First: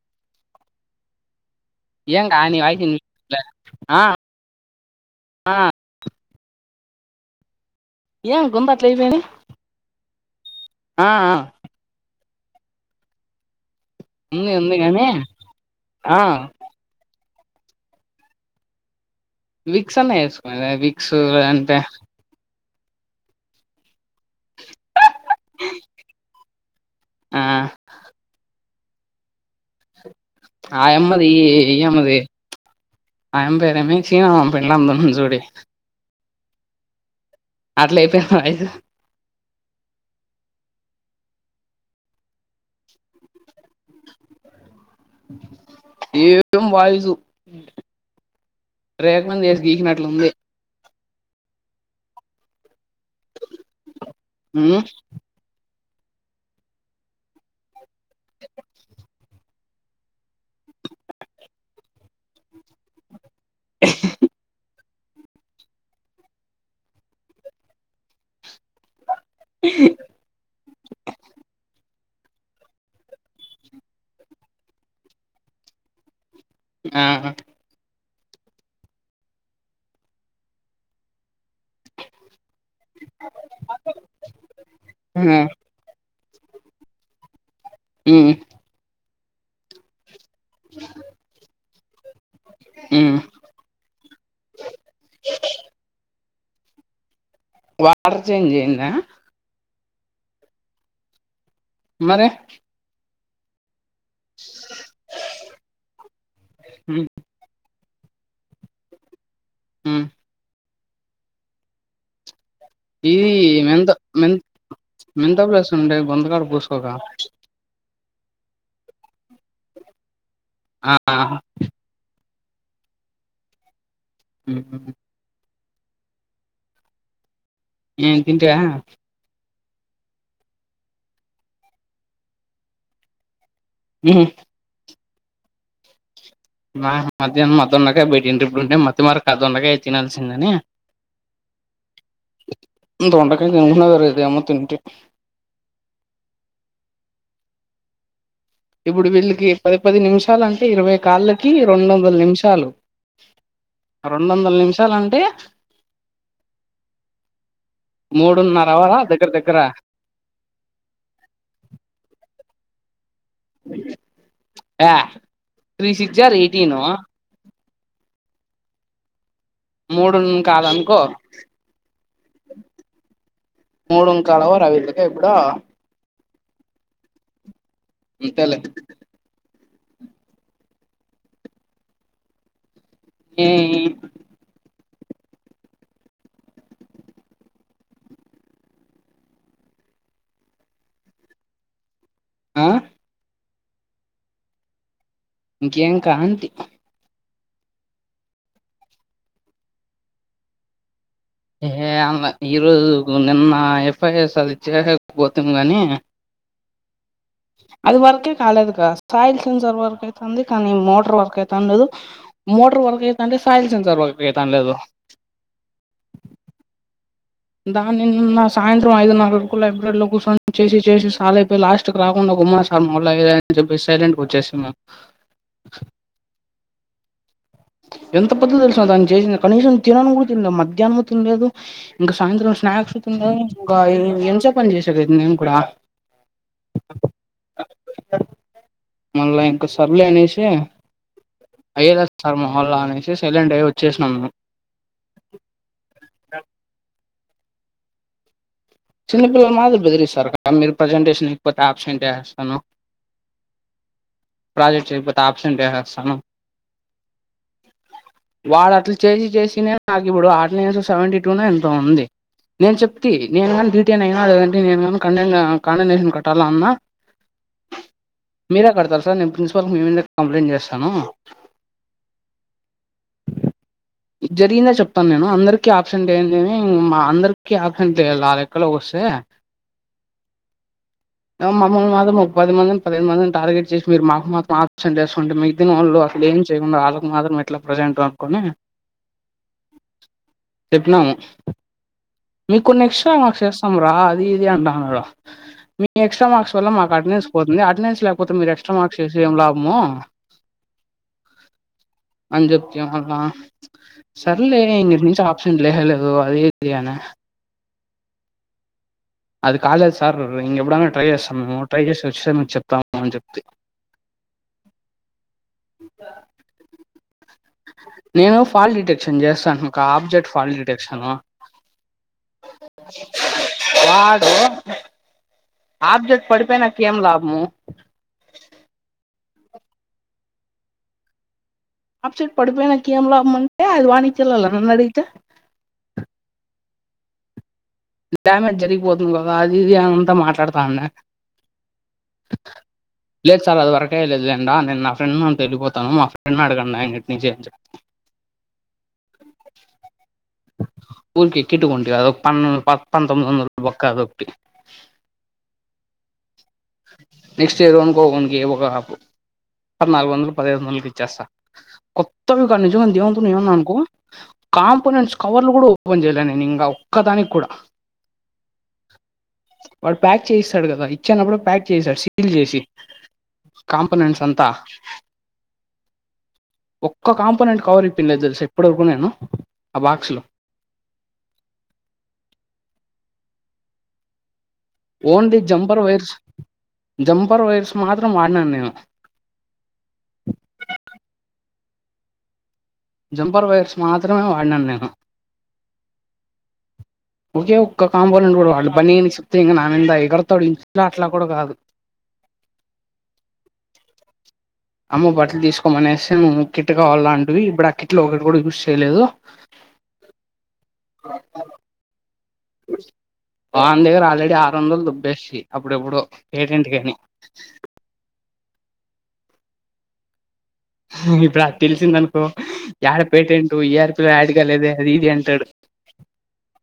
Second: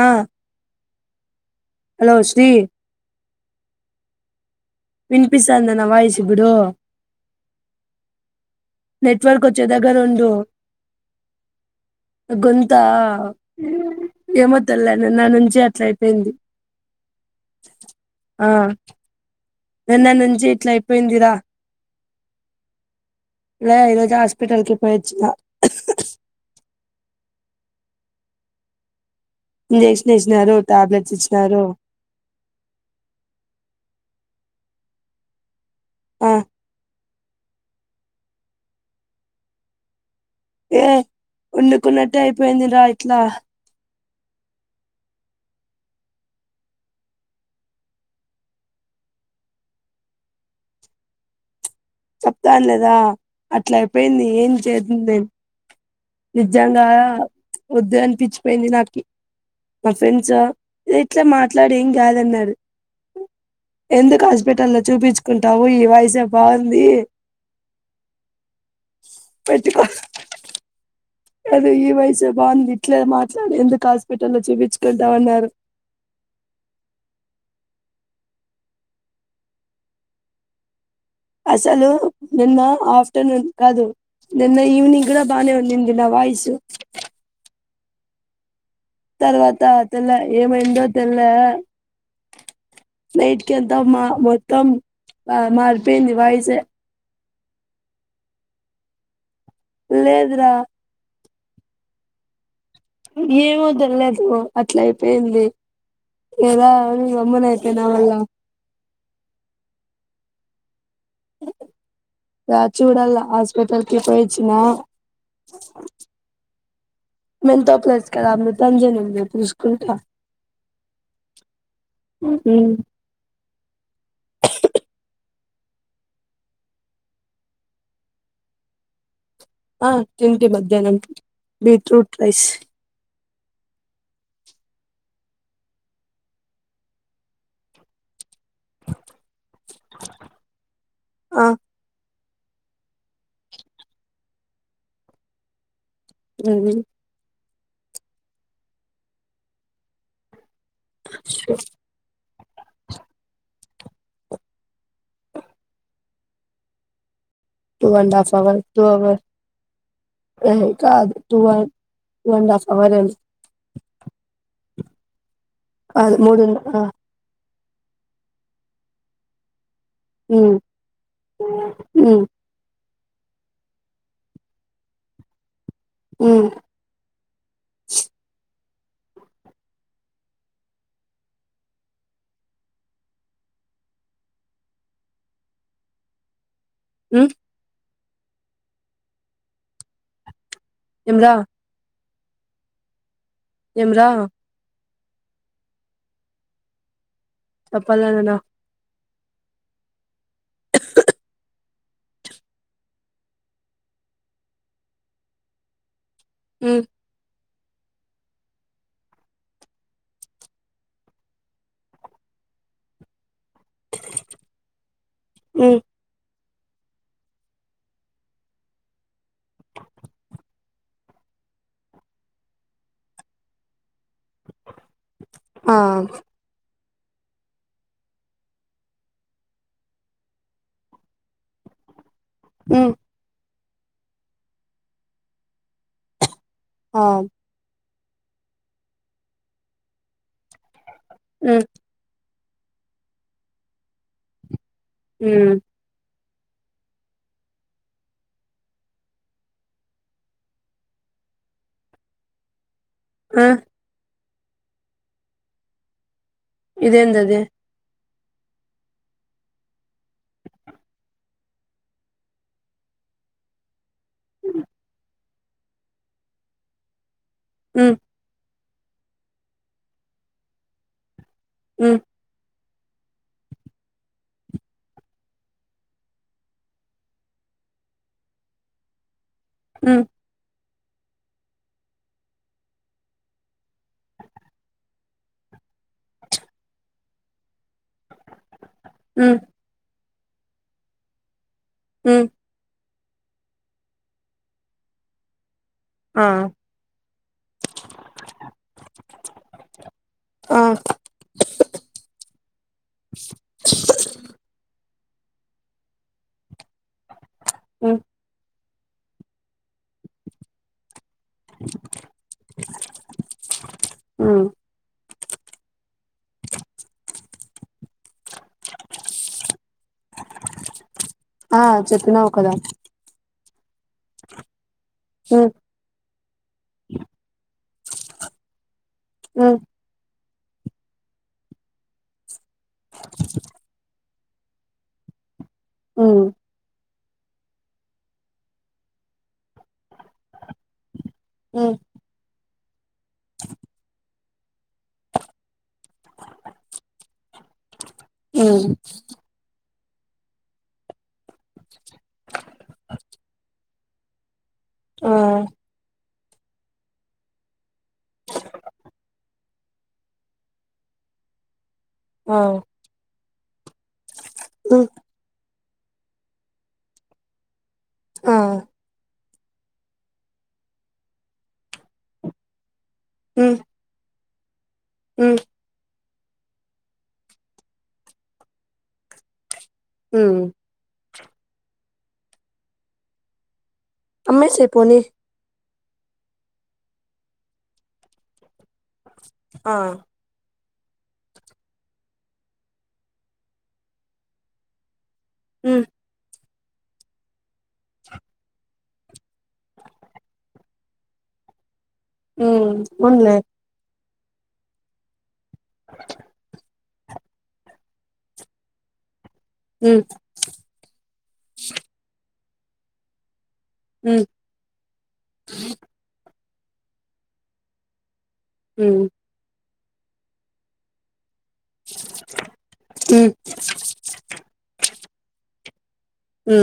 ఆ హలో ఏం కా శ్రీ నీ వాయిస్ వినిపీలే ఆ ఆ విన్పిస్తాంద నా వాయిస్ ఇబుడు ఏం గొంతు అట్ల అయిపోయింది నెట్వర్క్ వచ్చే దగ్గర ఉండు ఆ ఆ గొంతా ఆ ఉంది ఏమో ఉంది తెల్లే గాని నిన్న నుంచి అట్లా ఆ ఐపేంది. ఆ విక్స్ నిన్న అన్న నుంచి వేసుకునేదే ఇట్లా విక్స్ అయిపోయిందిరా అంటే లే ఈరోజు హాస్పిటల్కి పోయొచ్చినా ఆ జస్ ఆ యమ్మది ఈ అమ్మది ఆయమ్ పేరేమి సీను మామం పెండ్లాం ఉంది చూడి ఆ అట్లైతదోమో అయిత ఏ ఉండుకున్నట్టే అయిపోయిందిరా ఇట్లా ఏం [inaudible] వాయిసు రేఖ మింది ఏసి గీకిినట్లు ఉంది చెప్తాండ్లేదా అట్లా ఐపేంది ఏం ఉమ్ చేత్దును నేను నిజంగా వద్దు అనిపిచ్పోయింది నాకి మా ఫ్రెండ్స్ ఎ ఇట్లా మాట్లాడు ఏం కాదన్నారు ఎందుకు హాస్పిటల్లో చూపిచ్కుంటావు ఈ వాయ్సే బాగుం ఉంది పెట్టుకో అదే ఈ వాయిసే బాగుంది ఇట్లే మాట్లాడు ఎందుకు హాస్పిటల్లో చూపిచ్కుంటావు అన్నారు ఆహ అసలు నిన్న ఆఫ్టర్నూన్ కాదు నిన్న ఈవనింగ్ కూడా ఆ బానే ఉనింది నా వాయిస్ ఉమ్ తర్వాత తెల్ల ఏమైందో తెల్లె ఉమ్ నైట్కెంత మా మొత్తం మా మారిపోయింది వాయిసే వాటర్ చేంజ్ అయిందా? లేదు రా మరే ఏమో తెల్లేదు అట్లా ఐపేంది ఏదా ఉమ్ గమ్మున అయి. నా వల్ల ఉమ్ ద చూడాల్లా హాస్పిటల్కి పోయొచ్చినా? మెంథొప్లస్ ఉంటే గొంతుకాడ పూసుకోకా ఇక్కడ అమృతాంజన్ ఉంది పూసుకుంటా ఆ ఆ ఊ ఉమ్ ము ఆ హు ఎమ్ తింటివ్య ఆ తింటి మధ్యాహ్నం బీట్రూట్ రైస్ ముత్ నాన్ మధ్యాహ్నం మత్తున్నాక బయటికి ఏంటిమి అంటే మత్తిమరక్ ఆ దొండకాయ ఇచ్చేయాల్సిందని. ఆ దొండకాయని తింటుంటే వేరే ఏమో తింటి. దొన్వీన్ ఇప్పుడు వీళ్లికి పది పది నిమిషాలాన్ టే ఇరవై కాల్లకి రెండొందల నిమిషాలు ఆ రెండొందలు నిమిషాలంటే two and half hour two hour దగ్గర దగ్గర యే కాదు టూ ఆ టూ అండ్ హాఫ్ అవరేలే యా త్రీ సిక్స్ కాదు జర్ మూడు ఎయిటీను మూడున్ ఉమ్ కాలనుకో ఉమ్ మూడు కాల్ అవర్ వీళ్లకి ఇప్పుడు ఉ అంతేలే హి ఉ ఎమ్ రా ఆ ఎమ్ రా ఇంకేం కా అంటీ చొప్పల్ నాయనానా [inaudible] ఏ అవ్వా ఈ రోజు గు నిన్న ఐ పి ఎస్ రిచ్ గానే పోతిమి గాని. ఉ [inaudible] అది వర్క్కే కాలేదు కదా సాయిల్ సెన్సర్ వర్క్ అయితంది, కానీ మోటర్ వర్క్ అయితండదు మోటరు వర్క్ అయితంటే సాయిల్ సెన్సార్ వర్క్ అయితన్లేదు. ఉమ్ దాన్ని నిన్న సాయంత్రం ఐదునర వరకు లైబ్రరీలో కుస్సోనీ చేసి చేసి సాలైపోయి లాస్ట్కి రాకుండా ఉమా సార్ మళ్ళా ఏదైనా చొప్పి సైలెంట్ గా వచ్చినమ్. [inaudible] ఆ ఎంత పెద్దదో తెల్సా దాని చేసింది కనీసం తినను కూడా తిన్న్లా మధ్యాహ్నం తిన్లేదు. ఇంకా సాయంత్రం ఉమ్ స్నాక్స్ తిన్లేదు ఇంకా ఎంతసేపు పని చేసికి అయితుంది నేను కూడా. ఆ మళ్ళా ఇంకా సర్లే అనేసి ఉ వాళ్ళ మొహల్లా అనేసి సైలెంట్ అయ్యి వచ్చేసినాము మేము. ఉ డగ్ చిన్నపిల్లల మాదిరి బెదిరిస్తారక్క మీరు ప్రజెంటేషన్ ఇకపోతే ఆబ్సెంట్ వేస్తాను. ఆ ప్రాజెక్ట్ చేయకపోతే ఆబ్సెంట్ వేసేస్తాను ఇదేందది వాడు అట్లా చేసి చేసినే నాకు ఇప్పుడు అటెండెన్స్ సెవెంటీ టునో ఎంతో ఉంది నేను చెప్తీ నేను గాన్ డిటెన్ అయిన అంటే కండెన్ కండెసేషన్ కట్టాల అన్న ఉ మీరే కడతారు సార్ నేను ప్రిన్సిపాల్కి మీ మీద నే కంప్లైంట్ చేస్తాను ఉ జరిగిందే చెప్తాను నేను అందరికీ ఆబ్సెంట్ ఏంటి అని మా అందరికీ ఆబ్సెంట్ ఏయాలి నాలె కల్లో వస్తే ఉ ఏమో మమ్మల్ని మాత్రం ఒక పది మందిని పదిహేను మందిని టార్గెట్ చేసి మీరు మాకు మాత్రం ఆబ్సెట్లు వేసుకుంటే మిగితిన వాళ్ళు అఫి ఏం చేయకుండా ఆళ్ళకు మాత్రం ఎట్లా ప్రజెంట్ అనుకొని ఉమ్ చెప్పినాము ఉమ్ మీకు కొన్ని ఎక్స్ట్రా మార్క్స్ ఏస్తాం రా అది ఇది అంటాడు అడా మీ ఆ ఎక్స్ట్రా మార్క్స్ వల్ల మాకు అటెండెన్స్ పోతుంది అటెండెన్స్ లేకపోతే మీరు ఎక్స్ట్రా మార్క్స్ ఏసి ఏం లాభము ఆన్ అంజత్య అల్లా సర్లే ఇంగా నిన్స్ ఆప్షన్ లేనేలేదు ఓ అది ఇది అనే ఉ అది కాలేజ్ సార్ ఇంగ ఎప్పుడన్నా ట్రై చేసు అంమోడు ట్రై చేసి వచ్చ మీకు చెప్తాము అని చెప్తే ఉమ్ నేను ఫాల్ట్ డిటెక్షన్ చేస్తాను ఒక ఆబ్జెక్ట్ ఫాల్ట్ డిటెక్షన్ ఆ చెప్పిన్నావు కదా వాడు ఉమ్ ఆబ్జెక్ట్ పడిపేయినా నంకా కేం లాభము ఆ ఆప్సెట్ పడిపోయి నా కే ఏం లాభమంటే అది వాణి చిర్లే నన్ను అడిగితే ఉ డ్యామేజ్ జరిగిపోతుంది కదా అది ఇది ఆమె అంతా మాట్లాడుతాందే ఉమ్ లేదు సార్ అది వరకే లేదు లేండ నేను నా ఫెండ్ గాని తో ఏల్లిపో తను మా ఫ్రెండ్ ని అడగండి అన్నింటి నుంచి ఏం చెపు ఉమ్ ఊరికే కిట్కోంట అద ఒక పన్న ప పంతొమ్మిది వందలు బొక్క అదోకటి ఆ నెక్స్ట్ ఇయర్ ఎవనుకోగనికి ఒక హాఫ్ పద్నాలుగు వందలు పదఐదు వందలకి ఇచ్చేస్తా ఆ కొత్తవి కా నిజమ దేవంతన్నా నువు ఏం అన్న అనుకో ఉమ్ కాంపోనెంట్స్ కవర్ లు కూడా ఓపెన్ చేయలే నేను ఇంకా ఒక్కదానికి కూడా ఆ వాడు ప్యాక్ చేయిస్తాడు కదా ఇచ్చనప్పుడు ప్యాక్ చేయిస్తాడు సీల్ చేసి కాంపొనెంట్స్ అంతా ఉ ఒక్క కాంపోనెంట్ కవర్ ఇప్పందిలేదు తెలుసా ఇప్పటి వరకు నేను ఆ బాక్స్లో ఉమ్ అమ్మెసేపు only jumper wires jumper wires మాత్రం వాడినాను నేను ఆ జంపర్ వైర్స్ మాత్రమే వాడినాను నేను ఉ ఒకే ఒక్క కాంపోనంట్ కూడా వాళు బని సప్తతే ఇంకా నా మీద గడతాడి ఇంక ఇట్ల అట్ల కూడా కాదు ఉ ఉన్నా అమ్మ బట్టలు తీసుకోమనేసె నువ్వు కిట్టుకావాల అం అది ఇప్పుడు ఆ కిట్లో ఒకటి కూడా యూజ్ చేయలేదు ఉ భాన్ దగ్గర ఉమ్ ఆల్రెడీ ఆర్ వందలు దొబ్బేసి అప్పుడెప్పుడొ ఏడింటి కని ఉ ఇప్పుడు అ తెలిసింద అనుకో యాడ ఉమ్ పేటెంటు ఈఆర్పిలో యాడి కలేద అది ఇది అంటాడు ఉ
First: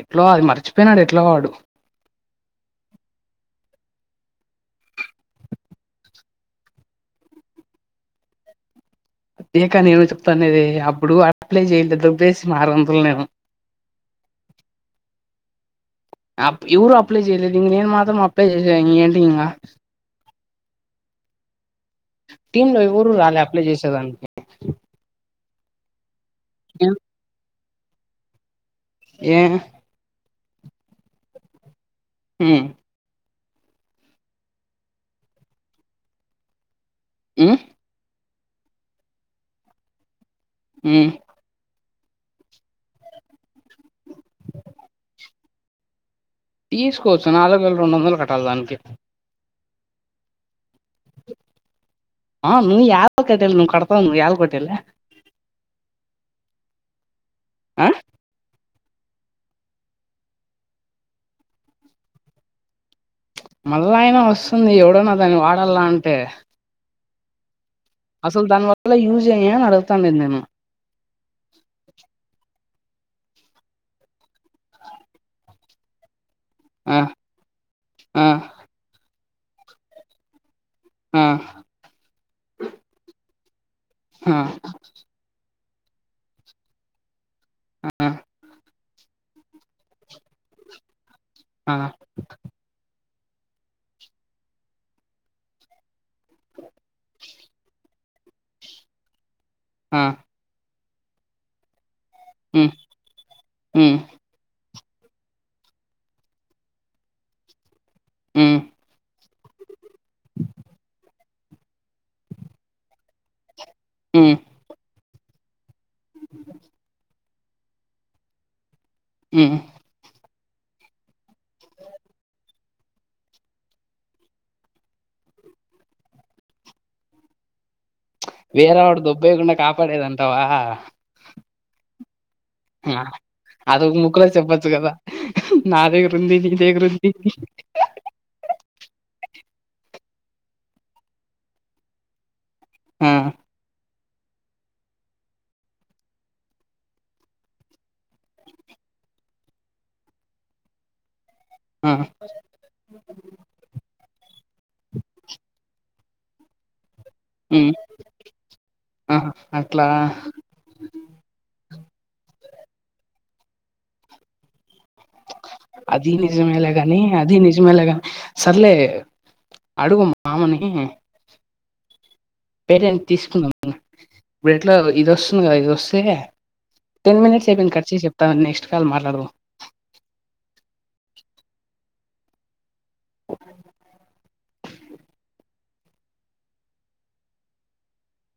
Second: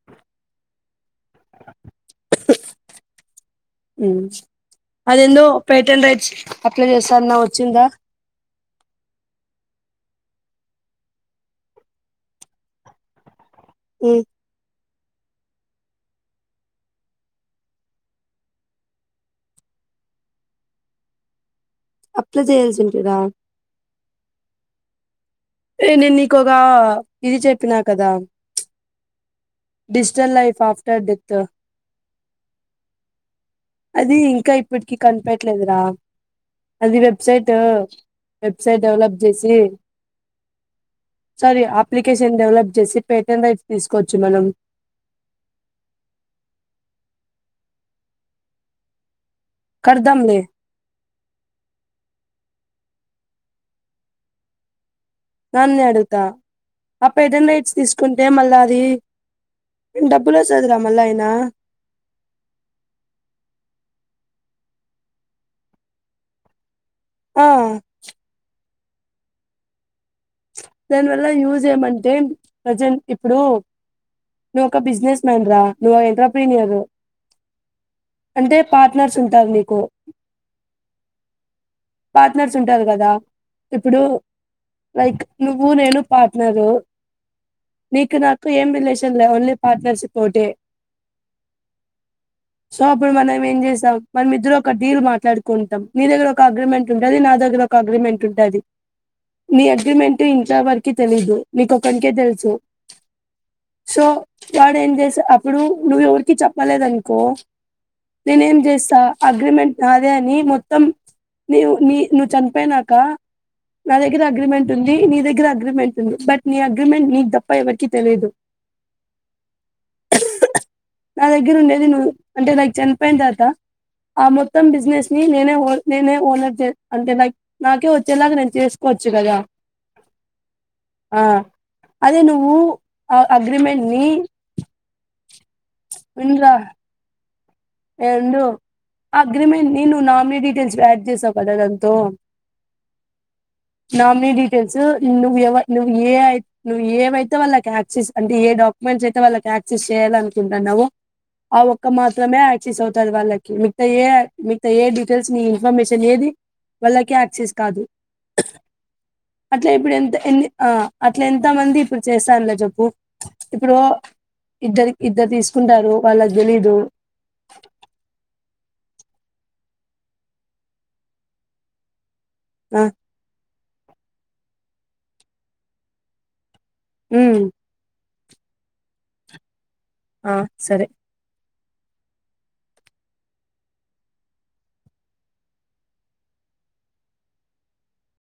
ఎట్లో అది మర్చిపోయినడు ట్లవాడు అద ఎందో పేటెంట్ రైట్స్ అప్లై చేస్తారన్న వచ్చిందా అదేక నేను చెప్తానేది అప్పుడు అప్లై చేయలేదు దోబ్బేసి మారు వందలు నేను ఉ ఇవరు అప్లై చేయలే నేను మాత్రం అప్లై [unintelligible] ఏంటిగింగ అప్లై టీం లో ఎవరు చేయాల్సింటిరా రాలే అప్లై చేసేదానికి నేను నీకొగా నేను ఇది చెప్పినా కదా ఏ డిజిటల్ లైఫ్ ఆఫ్టర్ డెత్ ఉ అది ఇంకా ఇప్పటికి కనిపెట్లేదుర అది వెబ్సైటు ఉమ్ వెబ్సైట్ డెవలప్ చేసి ఉమ్ సరి అప్ అప్లికేషన్ డెవలప్ చేసి పేటెం రైట్స్ తీసుకోచ్చు మనం తీసుకోచ్చు నాలుగు వేల రెండు వందలు కట్టాలె దానికి కడ్తంలే [unintelligible] కట్టేల్ నువ్ కడతవ్ నువ్ ఎయాల కట్టలే దాన్నే అడుగుత ఆ పెడన్ రైట్స్ ఆ తీసుకుంటే మళ్ళా డబ్బుల వస్తది రా మల్లా అయినా మళ్ళయినా వస్తుంది ఎవడన్న దాన్ని వాడల అంటే ఆ అసలు దాని వల్ల యూజ్ ఏమీ అడ దానివల్ల యూజ్ ఏమంటే ప్రజెంట్ ఇప్పుడు నువ్వు ఒక బిజినెస్ మ్యాన్ ర నువ్వు ఎ [unintelligible] ఆ ఆ అంటే పార్ట్నర్స్ ఉంటారు మీకు ఆ పార్ట్నర్స్ ఉంటారు కద ఇప్పుడు ఆ లైక్ నువ్వు నేను పార్ట్నరు నీకు నాకు ఏం రిలేషన్లే ఓన్లీ పార్ట్నర్షిప్ ఒకటే ఆ ఇప్పుడు మనం ఏం చేసాం మన ఇద్దరు ఒక డీల్ మాట్లాడుకుంటాం నీ దగ్గర ఒక అగ్రిమెంట్ ఉంటుంది నా దగ్గర ఒక అగ్రిమె మెంటుంటది నీ ఆ అగ్రిమెంట్ ఇంట్ల ఎవరికి తెలీయదు నీకు తెలుసు ఉమ్ ఉమ్ సో వాడు అప్పుడు నువ్వు ఎవరికి చెప్పలేదనుకో నేనేం ఉమ్ చేస్త అగ్రిమెంట్ నాదే అని మొత్తం నీవ్ నీ నువ్వు చనిపోయినాక నా దగ్గర ఉమ్ అగ్రిమెంట్ ఉంది నీ దగ్గర అగ్రిమెం బట్ నీ అగ్రిమెంట్ నీకు తప్ప ఎవరికి తెలియదు హు నా దగ్గర ఉండేది నువ్ అంటే నాకు చనిపోయిన తర్వాత ఆ మొత్తం బిజినెస్ ని నేనే నేనే ఓనర్ అంటే నాకే వచ్చేలాగా నేను చేస్ డు దుబ్బే కుండా కాపాడేదంటావ ఆ అదే నువ్వు ఆ అగ్రిమెంట్ అదొక ని ముక్కులో చెప్పచ్చు కదా నా దగ్గర ఉంది విన్రా నీదెగ్గర ఉంది [unintelligible] అగ్రిమెంట్ నేను నామిని డీటెయిల్స్ వియాడ్ జేసావు కదా అది ఎంతో ఆ నామినీ డీటెయిల్స్ నువ్వు ఎవ నువ్వు ఏ నువ్వు ఏవైతే వాళ్ళకి యాక్సెస్ అంటే ఏ డా మన చేత వాళ్ళకి యాక్సెస్ చేయాలి అనుకుంటన్నావో ఆ ఒక్క మాత్రమే యాక్సెస్ అవుతది వాళ్ళకి మిగత ఏ మిగత ఏ డీటెయిల్స్ మి ఇన్ఫర్మ మెషన్ ఏది వాళ్ళకి యాక్సెస్ ఉమ్ కాదు అట్లా ఇప్పుడు ఎంత ఎంది ఆ అట్ల ఎంత మంది ఇప్పుడు చేస్తారు లే జేప్ ఇప్పుడు ఇద్దరు ఇద్దరు తీసుకుంటారు వాళ్ళకు దెలీదు జి మెయిల్ గ సర్లే అడుగు మామని ఆ పేటెంట్ తీసుకుందం మనం ఇప్పుడు ఎట్లా ఇది వస్తుంది కదా ఇదొస్తే టెన్ ఉమ్ మినిట్స్ అయిపోయింది కట్ చేయ్ చెప్తా నెక్స్ట్ కాల్ మాట్లాదం ఆ సరే